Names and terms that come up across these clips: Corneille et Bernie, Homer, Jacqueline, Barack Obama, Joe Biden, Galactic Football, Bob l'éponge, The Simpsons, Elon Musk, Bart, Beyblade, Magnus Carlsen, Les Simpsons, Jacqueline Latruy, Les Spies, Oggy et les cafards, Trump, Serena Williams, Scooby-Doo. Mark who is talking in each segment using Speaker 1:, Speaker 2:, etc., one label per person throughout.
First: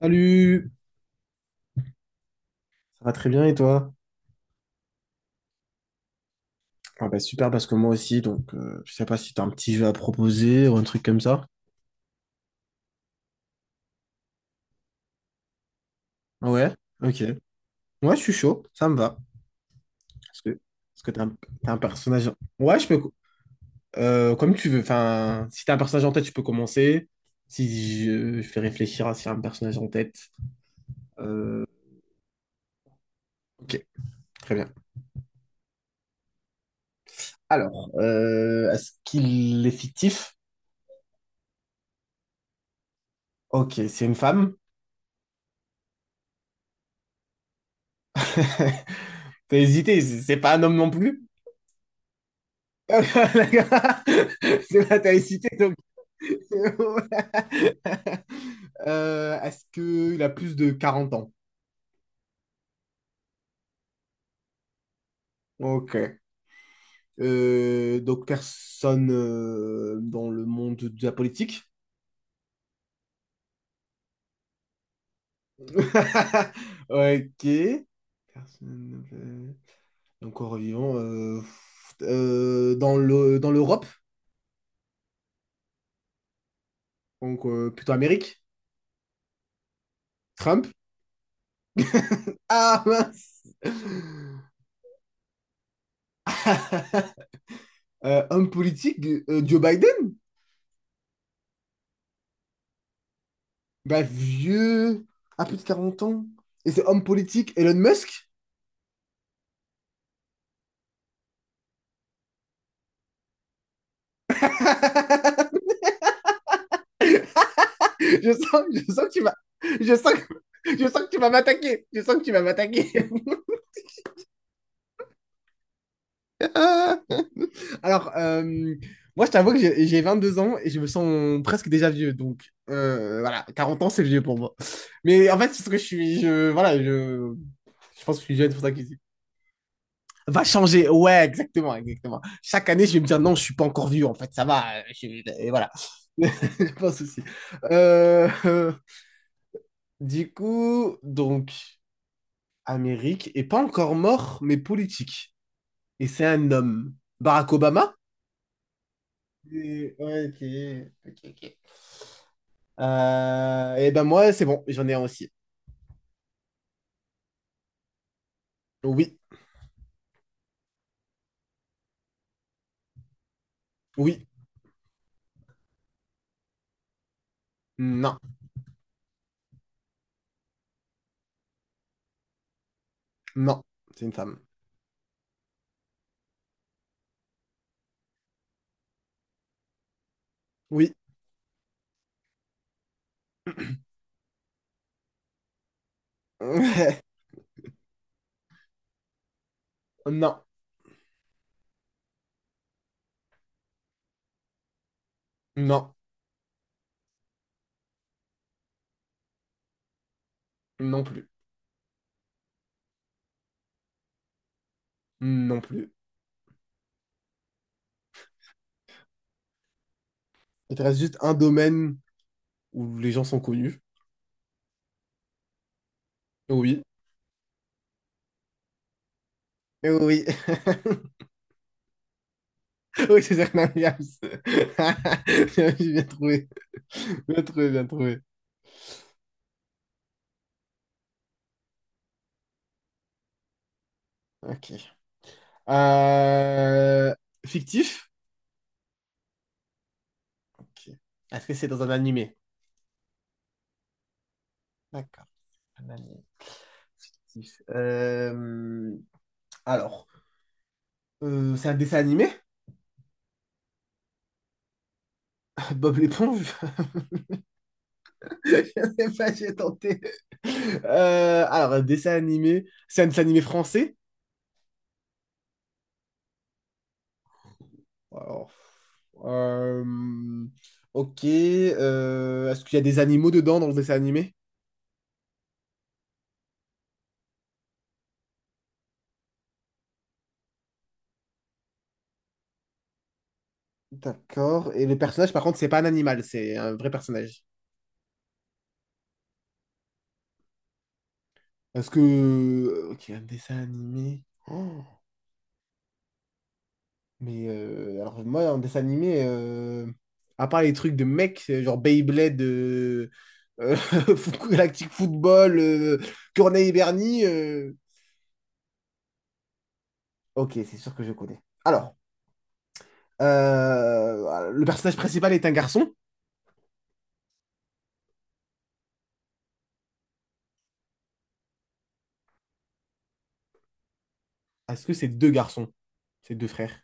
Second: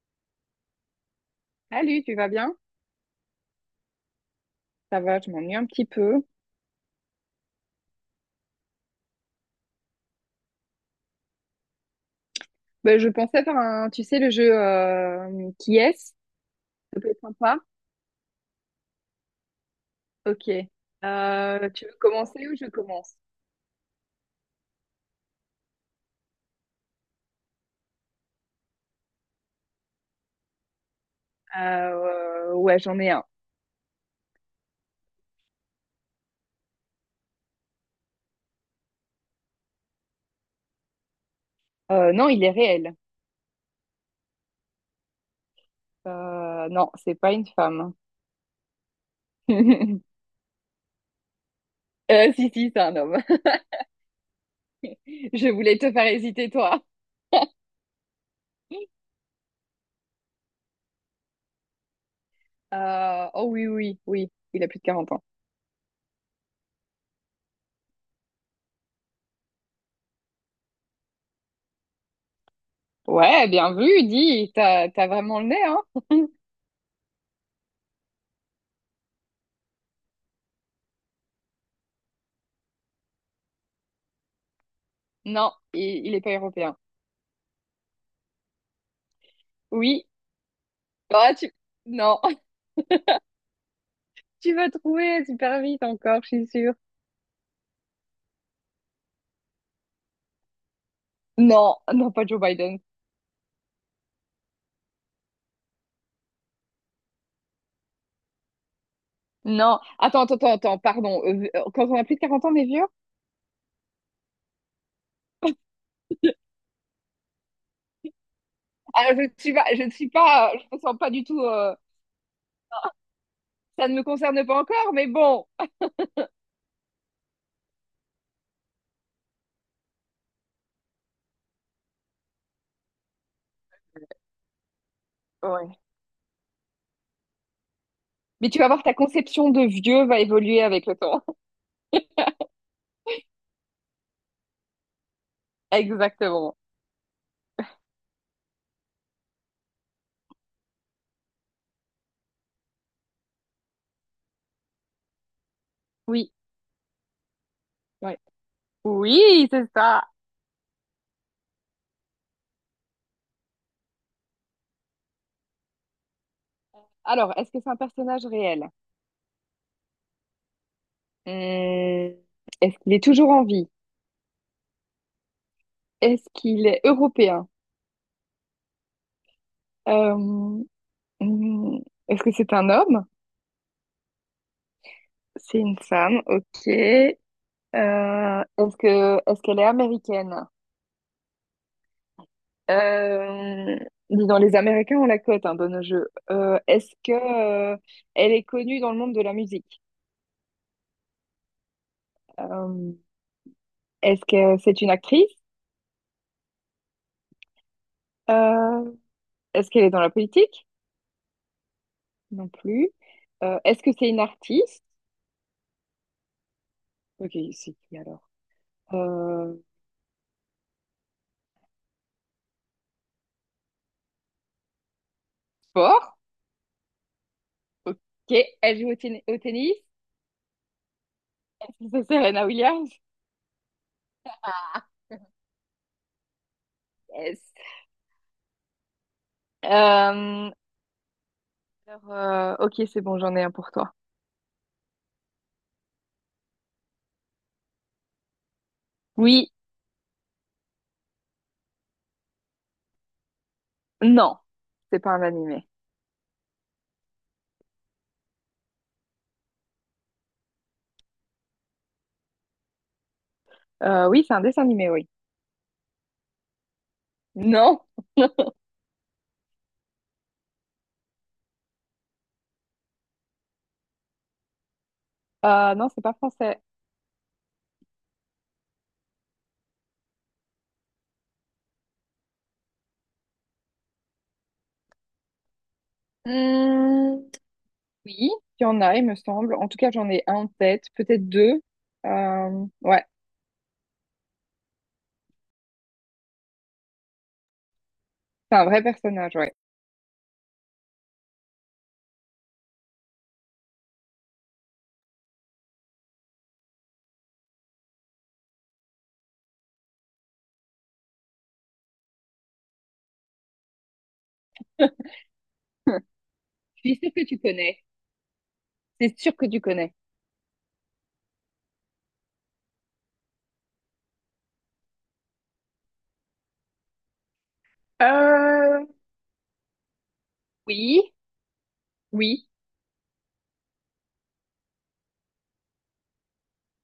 Speaker 1: Salut!
Speaker 2: Salut, tu vas bien?
Speaker 1: Ça va très bien et toi?
Speaker 2: Ça va, je m'ennuie un petit peu.
Speaker 1: Ah bah super parce que moi aussi, donc je sais pas si t'as un petit jeu à proposer ou un truc comme ça.
Speaker 2: Ben, je pensais faire un, tu sais, le jeu qui est-ce?
Speaker 1: Ouais,
Speaker 2: Ça peut être
Speaker 1: ok.
Speaker 2: sympa.
Speaker 1: Ouais, je suis chaud, ça me va. Parce
Speaker 2: Ok.
Speaker 1: que, parce que t'as un
Speaker 2: Tu veux
Speaker 1: personnage.
Speaker 2: commencer ou je
Speaker 1: Ouais, je peux.
Speaker 2: commence?
Speaker 1: Comme tu veux. Enfin, si t'as un personnage en tête, je peux commencer. Si je fais réfléchir à si y a un personnage en tête. Euh,
Speaker 2: Ouais, j'en ai un.
Speaker 1: ok, très bien. Alors, est-ce qu'il est fictif?
Speaker 2: Non, il est réel.
Speaker 1: Ok, c'est une femme.
Speaker 2: Non, c'est pas une femme.
Speaker 1: T'as hésité, c'est c'est pas un homme non plus?
Speaker 2: Si, si, c'est un
Speaker 1: Ah,
Speaker 2: homme.
Speaker 1: d'accord. C'est pas, t'avais cité
Speaker 2: Je
Speaker 1: donc.
Speaker 2: voulais te faire hésiter, toi.
Speaker 1: Est-ce qu'il a plus de 40 ans?
Speaker 2: Oh oui, oui, oui, il a plus de 40 ans.
Speaker 1: Ok. Donc personne dans le monde de la politique.
Speaker 2: Ouais, bien vu, dis, t'as vraiment le nez, hein?
Speaker 1: Ok. Personne. Donc en vivant. Dans le, dans l'Europe.
Speaker 2: Non, il est pas européen.
Speaker 1: Donc plutôt Amérique.
Speaker 2: Oui,
Speaker 1: Trump.
Speaker 2: Ah, tu... Non,
Speaker 1: Ah mince.
Speaker 2: tu vas trouver super vite encore, je suis sûre.
Speaker 1: Homme politique, Joe Biden?
Speaker 2: Non, non, pas Joe Biden.
Speaker 1: Bah, vieux, un petit 40 ans. Et c'est homme politique, Elon Musk?
Speaker 2: Non, attends, attends, attends, attends, pardon. Quand on a plus de 40 ans, on est vieux?
Speaker 1: Je sens
Speaker 2: Ah,
Speaker 1: que tu
Speaker 2: je ne
Speaker 1: vas.
Speaker 2: suis pas, je ne
Speaker 1: Je
Speaker 2: suis
Speaker 1: sens que...
Speaker 2: pas, je me
Speaker 1: Je
Speaker 2: sens
Speaker 1: sens que
Speaker 2: pas
Speaker 1: tu
Speaker 2: du
Speaker 1: vas
Speaker 2: tout,
Speaker 1: m'attaquer. Je sens que tu vas m'attaquer.
Speaker 2: ça ne me concerne pas encore, mais bon.
Speaker 1: Alors, moi, je t'avoue que j'ai deux ans et je me sens presque déjà vieux. Donc, voilà, 40 ans, c'est vieux pour moi. Mais en fait, c'est ce que
Speaker 2: Ouais.
Speaker 1: je suis. Je, voilà, je pense que je suis
Speaker 2: Mais
Speaker 1: jeune, c'est
Speaker 2: tu
Speaker 1: pour
Speaker 2: vas
Speaker 1: ça que
Speaker 2: voir, ta conception de vieux va
Speaker 1: va
Speaker 2: évoluer avec
Speaker 1: changer.
Speaker 2: le temps.
Speaker 1: Ouais, exactement, exactement. Chaque année, je vais me dire non, je suis pas encore vieux, en fait, ça va. Je- Et voilà.
Speaker 2: Exactement.
Speaker 1: Je pense aussi. Euh, euh, du coup, donc, Amérique est pas encore mort, mais politique. Et c'est
Speaker 2: Oui,
Speaker 1: un homme. Barack Obama?
Speaker 2: ouais. Oui, c'est
Speaker 1: Et-
Speaker 2: ça.
Speaker 1: ouais, ok, ok, ok. Et ben moi, c'est bon, j'en ai un aussi.
Speaker 2: Alors, est-ce que c'est un personnage réel?
Speaker 1: Oui,
Speaker 2: Hmm, est-ce qu'il est toujours en vie?
Speaker 1: oui,
Speaker 2: Est-ce qu'il est européen?
Speaker 1: non,
Speaker 2: Euh, hmm, Est-ce que c'est un homme?
Speaker 1: non, c'est une femme.
Speaker 2: C'est une femme, ok. Est-ce qu'elle est américaine?
Speaker 1: Oui,
Speaker 2: Euh, dis donc, les Américains ont la cote hein, dans nos jeux. Est-ce que Elle est connue dans le monde de la musique?
Speaker 1: non,
Speaker 2: Euh, Est-ce que c'est une actrice?
Speaker 1: non,
Speaker 2: Euh, Est-ce qu'elle est dans la politique?
Speaker 1: non plus,
Speaker 2: Non plus. Est-ce que c'est une artiste?
Speaker 1: non plus.
Speaker 2: Ok, c'est qui alors? Euh,
Speaker 1: Il te reste juste un domaine où les gens sont connus.
Speaker 2: Sport?
Speaker 1: Oui.
Speaker 2: Ok. Elle joue au, ten- au tennis?
Speaker 1: Oui,
Speaker 2: Est-ce que c'est Serena Williams?
Speaker 1: oui, c'est Serena Williams. Bien bien trouvé.
Speaker 2: Yes.
Speaker 1: Bien trouvé, bien trouvé.
Speaker 2: Euh, alors, ok, c'est bon, j'en ai un pour toi.
Speaker 1: Ok. Euh, Fictif?
Speaker 2: Oui,
Speaker 1: Ok. Est-ce que c'est dans un animé?
Speaker 2: non, c'est pas un
Speaker 1: D'accord,
Speaker 2: animé.
Speaker 1: un animé fictif. Alors, c'est un dessin animé?
Speaker 2: Oui, c'est un dessin animé, oui.
Speaker 1: Bob l'éponge?
Speaker 2: Non,
Speaker 1: Je sais pas, j'ai tenté. Alors, un dessin animé. C'est un dessin animé français?
Speaker 2: non, c'est pas français.
Speaker 1: Alors, euh, ok. Est-ce qu'il y a des animaux dedans dans le dessin animé?
Speaker 2: Hmm, oui, il y en a, il me semble. En tout cas, j'en ai un en tête, peut-être deux. Ouais,
Speaker 1: D'accord. Et le personnage, par contre, c'est pas un animal, c'est un vrai personnage.
Speaker 2: c'est un vrai personnage, ouais.
Speaker 1: Est-ce que... Ok, un dessin animé. Oh, mais alors moi, un dessin animé, à part les trucs de mecs, genre Beyblade, euh, Galactic Football, Corneille et
Speaker 2: Je suis sûre
Speaker 1: Bernie,
Speaker 2: que tu connais. C'est sûr que tu connais.
Speaker 1: ok, c'est sûr que je connais. Alors, le personnage principal est un garçon.
Speaker 2: Euh, oui, oui,
Speaker 1: À ce que ces deux garçons, ces deux frères,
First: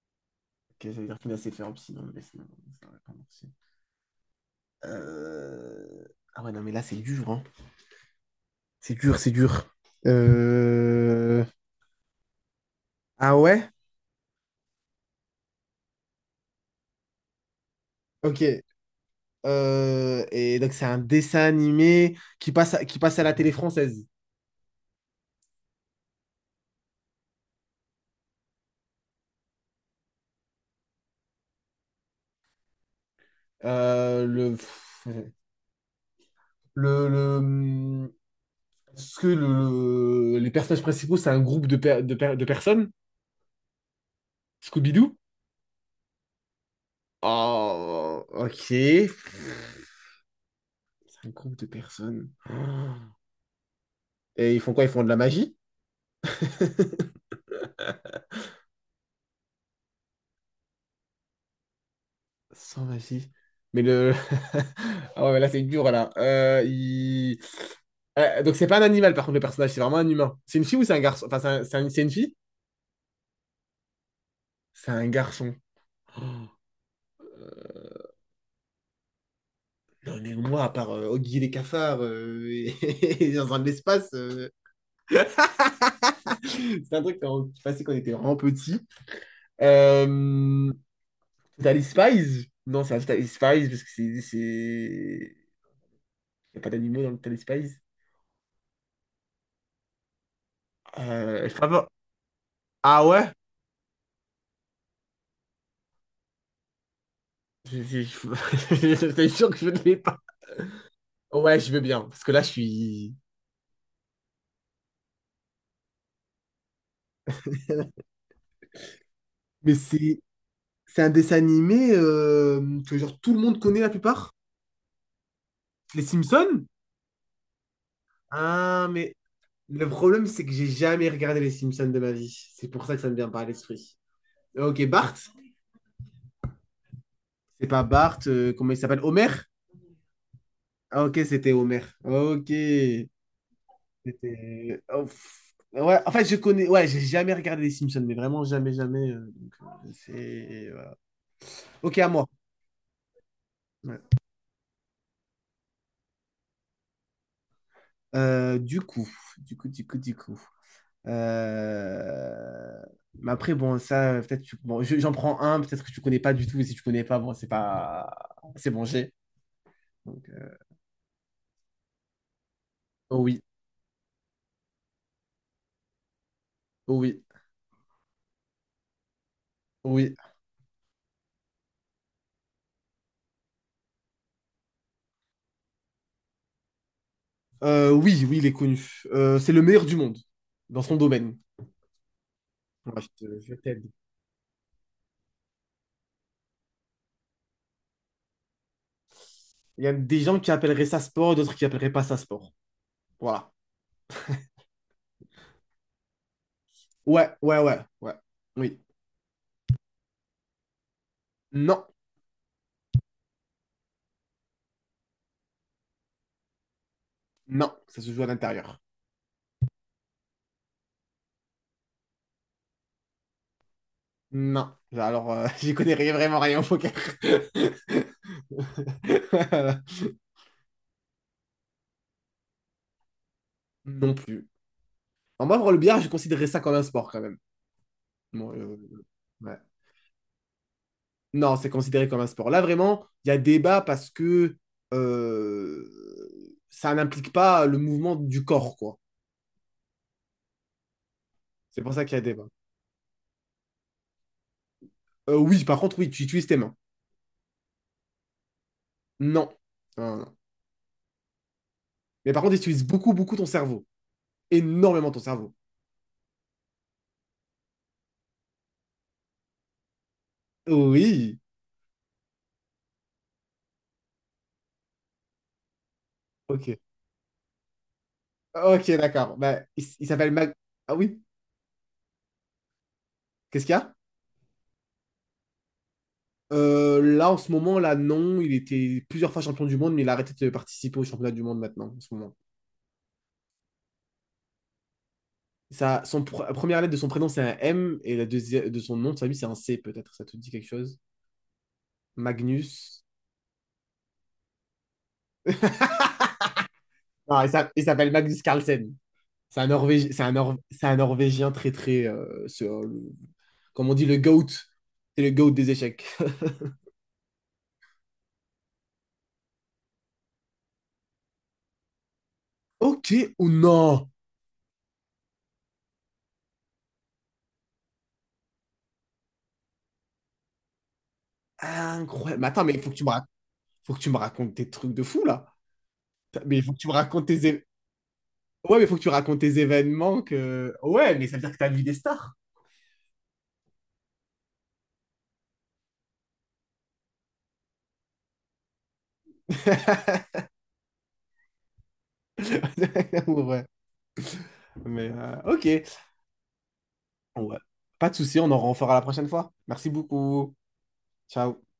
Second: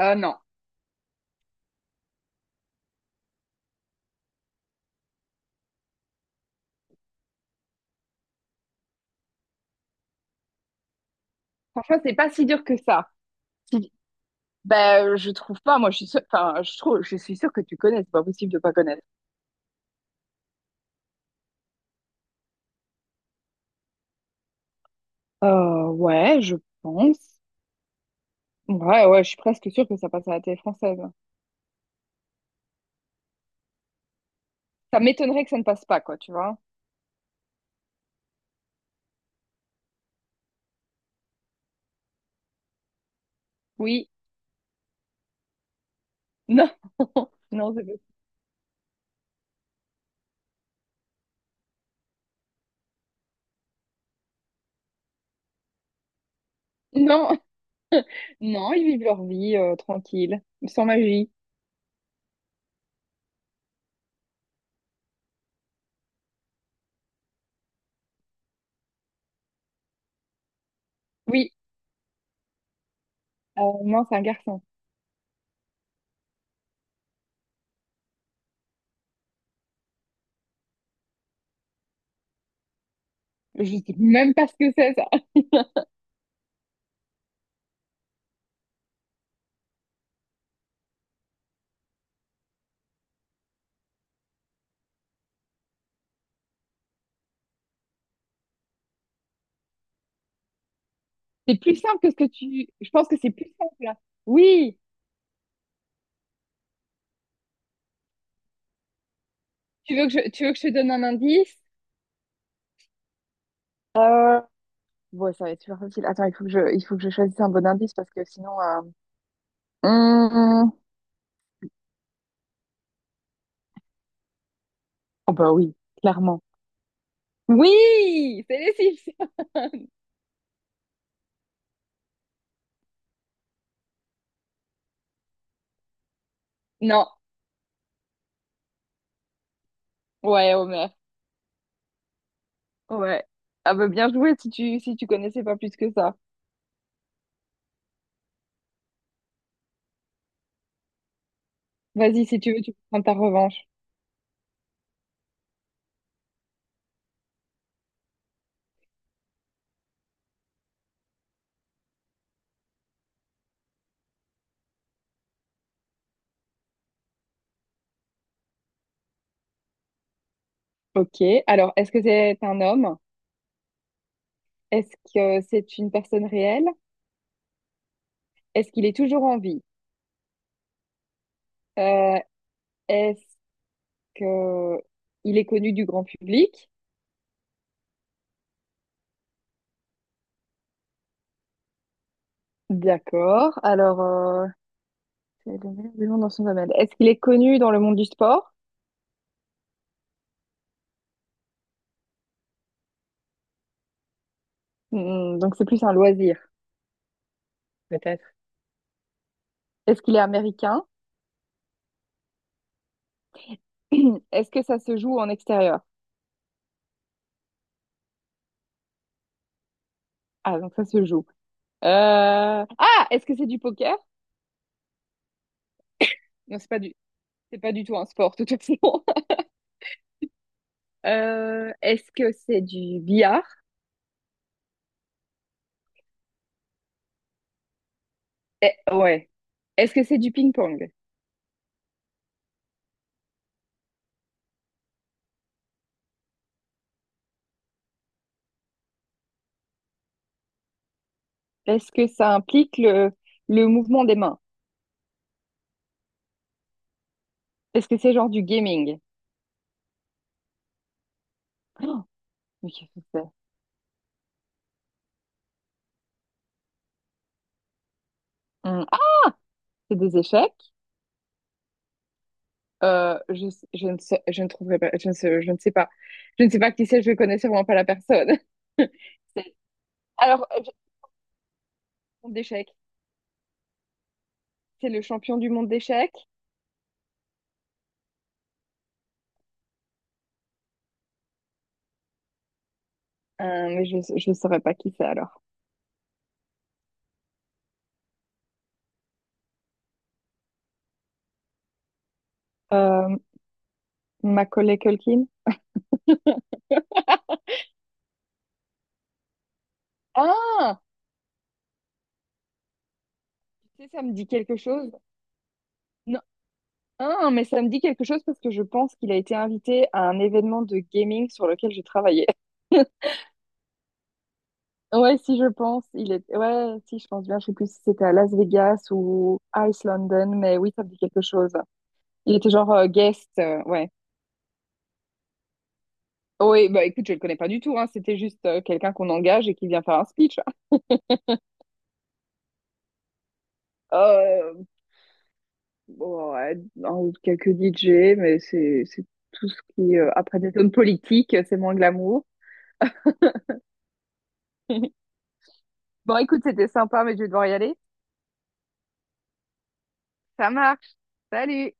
Speaker 2: non.
Speaker 1: ok, ça veut dire qu'il a ses frères aussi, mais sinon, ça aurait pas marché. Euh, Ah ouais, non, mais là, c'est dur, hein. C'est dur, c'est dur. Euh,
Speaker 2: Franchement, c'est pas si dur que ça.
Speaker 1: Ah ouais?
Speaker 2: Si- Ben, je trouve pas. Moi, je suis sûre, enfin, je trouve, je suis sûre que tu connais. C'est pas possible de
Speaker 1: Ok.
Speaker 2: pas connaître.
Speaker 1: Et donc, c'est un dessin animé qui passe à la télé française.
Speaker 2: Ouais, je pense. Ouais, ouais, je suis presque sûre que ça passe à la télé française.
Speaker 1: Euh, le...
Speaker 2: Ça m'étonnerait que ça ne passe pas, quoi, tu vois.
Speaker 1: Le... Est-ce que le... les personnages principaux, c'est un groupe de, per- de, per- de personnes?
Speaker 2: Oui.
Speaker 1: Scooby-Doo?
Speaker 2: Non. Non, c'est pas-
Speaker 1: Oh, ok. Un groupe de personnes. Oh. Et ils font quoi? Ils font de la magie?
Speaker 2: Non. Non, ils vivent leur vie tranquille, sans magie.
Speaker 1: Sans magie. Mais le. Ah ouais, mais là, c'est dur, là. Il- Donc, c'est pas un animal, par contre, le personnage, c'est vraiment un humain. C'est une fille ou c'est un garçon? Enfin, c'est
Speaker 2: Oui.
Speaker 1: un- c'est un- c'est une fille?
Speaker 2: Non, c'est un garçon.
Speaker 1: C'est un garçon. Oh. Non, mais moi, à part Oggy et les cafards et et dans un de
Speaker 2: Je sais
Speaker 1: l'espace,
Speaker 2: même pas ce que c'est, ça.
Speaker 1: c'est un truc qu'on- qui passait quand on était vraiment petit. Euh... T'as les Spies? Non, c'est pas les Spies parce que c'est. C'est- Il n'y a pas d'animaux dans le Téléspace.
Speaker 2: C'est plus
Speaker 1: Favor-
Speaker 2: simple que ce que tu... Je
Speaker 1: Ah
Speaker 2: pense que c'est
Speaker 1: ouais?
Speaker 2: plus simple, là. Oui.
Speaker 1: Je- J'étais sûr que je ne l'ai
Speaker 2: Tu veux que
Speaker 1: pas.
Speaker 2: je, tu veux que je te donne un
Speaker 1: Ouais,
Speaker 2: indice?
Speaker 1: je veux bien, parce que là, je suis...
Speaker 2: Euh... Ouais, ça va être super facile. Attends, il faut que je choisisse un bon indice parce que sinon...
Speaker 1: mais c'est
Speaker 2: hum,
Speaker 1: c'est un dessin animé que genre tout le monde connaît la plupart.
Speaker 2: Oh bah oui,
Speaker 1: Les
Speaker 2: clairement.
Speaker 1: Simpsons?
Speaker 2: Oui, c'est les
Speaker 1: Ah, mais le
Speaker 2: Simpsons.
Speaker 1: problème, c'est que j'ai jamais regardé les Simpsons de ma vie. C'est pour ça que ça me vient pas à l'esprit. Ok, Bart?
Speaker 2: Non,
Speaker 1: C'est pas Bart, comment il s'appelle? Homer?
Speaker 2: ouais, Homer.
Speaker 1: Ah ok, c'était Homer. Ok.
Speaker 2: Ouais. Ah bah bien joué si tu
Speaker 1: C'était.
Speaker 2: si
Speaker 1: Oh,
Speaker 2: tu connaissais
Speaker 1: pff.
Speaker 2: pas plus que
Speaker 1: Ouais, en
Speaker 2: ça.
Speaker 1: fait, je connais. Ouais, j'ai jamais regardé les Simpsons, mais vraiment jamais, jamais. Donc, c'est. Voilà. Ok, à
Speaker 2: Vas-y,
Speaker 1: moi.
Speaker 2: si tu veux, tu peux prendre ta revanche.
Speaker 1: Ouais. Euh, du coup, du coup. Euh, Mais après, bon, ça, peut-être. Tu- Bon, je- j'en prends un, peut-être que tu connais pas du tout, et si tu connais pas, bon, c'est pas. C'est bon, j'ai. Donc,
Speaker 2: Ok. Alors, est-ce que c'est un homme?
Speaker 1: oh oui,
Speaker 2: Est-ce que c'est une personne réelle?
Speaker 1: oh oui,
Speaker 2: Est-ce qu'il est toujours en vie?
Speaker 1: oh oui.
Speaker 2: Euh, est-ce que il est connu du grand public?
Speaker 1: Oui, oui, il est connu. C'est le meilleur du monde dans son domaine. Ouais, je te- je
Speaker 2: D'accord.
Speaker 1: t'aide.
Speaker 2: Alors, c'est le meilleur du monde dans son domaine. Est-ce qu'il est connu dans le monde du sport?
Speaker 1: Il y a des gens qui appelleraient ça sport, d'autres qui appelleraient pas ça sport. Voilà.
Speaker 2: Hmm, donc c'est plus un loisir,
Speaker 1: Ouais, ouais, ouais, ouais.
Speaker 2: peut-être.
Speaker 1: Oui.
Speaker 2: Est-ce qu'il est américain?
Speaker 1: Non,
Speaker 2: Est-ce que ça se joue en extérieur?
Speaker 1: non, ça se joue à l'intérieur.
Speaker 2: Ah, donc ça se joue. Est-ce que c'est du poker?
Speaker 1: Non. Alors, j'y connais rien- vraiment
Speaker 2: Non,
Speaker 1: rien au poker.
Speaker 2: c'est pas du tout un sport, de toute façon. Est-ce que c'est du billard?
Speaker 1: Non plus. En moi, pour le billard, je considérais ça comme un sport quand même. Bon,
Speaker 2: Eh, ouais.
Speaker 1: ouais.
Speaker 2: Est-ce que c'est du ping-pong?
Speaker 1: Non, c'est considéré comme un sport. Là, vraiment, il y a débat parce que ça n'implique pas le mouvement du corps, quoi. C'est
Speaker 2: Est-ce
Speaker 1: pour ça
Speaker 2: que
Speaker 1: qu'il y a
Speaker 2: ça
Speaker 1: débat.
Speaker 2: implique le, le mouvement des mains?
Speaker 1: Oui, par contre, oui, tu utilises tes mains.
Speaker 2: Est-ce que c'est genre du gaming?
Speaker 1: Non. Non, non.
Speaker 2: Oh,
Speaker 1: Mais par contre, tu
Speaker 2: mais
Speaker 1: utilises
Speaker 2: qu'est-ce que
Speaker 1: beaucoup,
Speaker 2: c'est?
Speaker 1: beaucoup ton cerveau. Énormément ton cerveau.
Speaker 2: Hum, Ah, c'est des échecs?
Speaker 1: Oui.
Speaker 2: Euh, je, je ne sais, je ne trouverai pas, je ne sais pas. Je ne sais
Speaker 1: Ok.
Speaker 2: pas qui c'est, je ne connais sûrement pas la personne.
Speaker 1: Ok, d'accord.
Speaker 2: C'est-
Speaker 1: Bah, il s- il s'appelle
Speaker 2: Alors,
Speaker 1: Mag... Ah oui?
Speaker 2: monde d'échecs.
Speaker 1: Qu'est-ce qu'il y a?
Speaker 2: C'est le champion du monde d'échecs.
Speaker 1: Là, en ce moment, là, non. Il était plusieurs fois champion du monde, mais il a arrêté de participer au championnat du monde maintenant, en ce moment.
Speaker 2: Mais je ne saurais pas qui c'est alors.
Speaker 1: Ça, son pr- la première lettre de son prénom, c'est un M, et la deuxième de son nom, de sa vie, c'est un C, peut-être. Ça te dit quelque chose? Magnus.
Speaker 2: Euh, Macaulay Culkin?
Speaker 1: Non, il s'a- il s'appelle Magnus Carlsen. C'est un, Norvég... c'est un, Nor-
Speaker 2: Ah!
Speaker 1: c'est un Norvégien très, très... ce- le-
Speaker 2: Tu sais,
Speaker 1: Comme on
Speaker 2: ça
Speaker 1: dit,
Speaker 2: me
Speaker 1: le
Speaker 2: dit
Speaker 1: GOAT.
Speaker 2: quelque chose.
Speaker 1: C'est le GOAT des échecs.
Speaker 2: Non, ah, mais ça me dit quelque chose parce que je pense qu'il a été invité à un événement de gaming sur lequel j'ai travaillé.
Speaker 1: Ok, ou non?
Speaker 2: Ouais, si je pense, il est... Ouais, si je pense bien, je sais plus si c'était à Las Vegas ou Ice London, mais oui, ça me dit quelque chose. Il
Speaker 1: Incroyable. Mais
Speaker 2: était
Speaker 1: attends,
Speaker 2: genre
Speaker 1: mais il faut que tu me rac-
Speaker 2: guest, ouais.
Speaker 1: faut que tu me racontes tes trucs de fou là. T'as- Mais il
Speaker 2: Oui,
Speaker 1: faut que
Speaker 2: bah
Speaker 1: tu me
Speaker 2: écoute, je le
Speaker 1: racontes
Speaker 2: connais
Speaker 1: tes
Speaker 2: pas du
Speaker 1: é-
Speaker 2: tout, hein. C'était juste
Speaker 1: Ouais, mais il
Speaker 2: quelqu'un
Speaker 1: faut que tu
Speaker 2: qu'on
Speaker 1: racontes
Speaker 2: engage et
Speaker 1: tes
Speaker 2: qui vient faire un
Speaker 1: événements
Speaker 2: speech.
Speaker 1: que ouais, mais ça veut dire que t'as vu des stars.
Speaker 2: Euh, bon, ouais, un- quelques DJ, mais c'est tout ce qui... après des zones politiques, c'est moins glamour.
Speaker 1: Ouais. Mais OK.
Speaker 2: Bon, écoute, c'était sympa, mais je vais devoir y
Speaker 1: Ouais.
Speaker 2: aller.
Speaker 1: Pas de souci, on en refera la prochaine fois. Merci
Speaker 2: Ça
Speaker 1: beaucoup.
Speaker 2: marche.
Speaker 1: Ciao.
Speaker 2: Salut!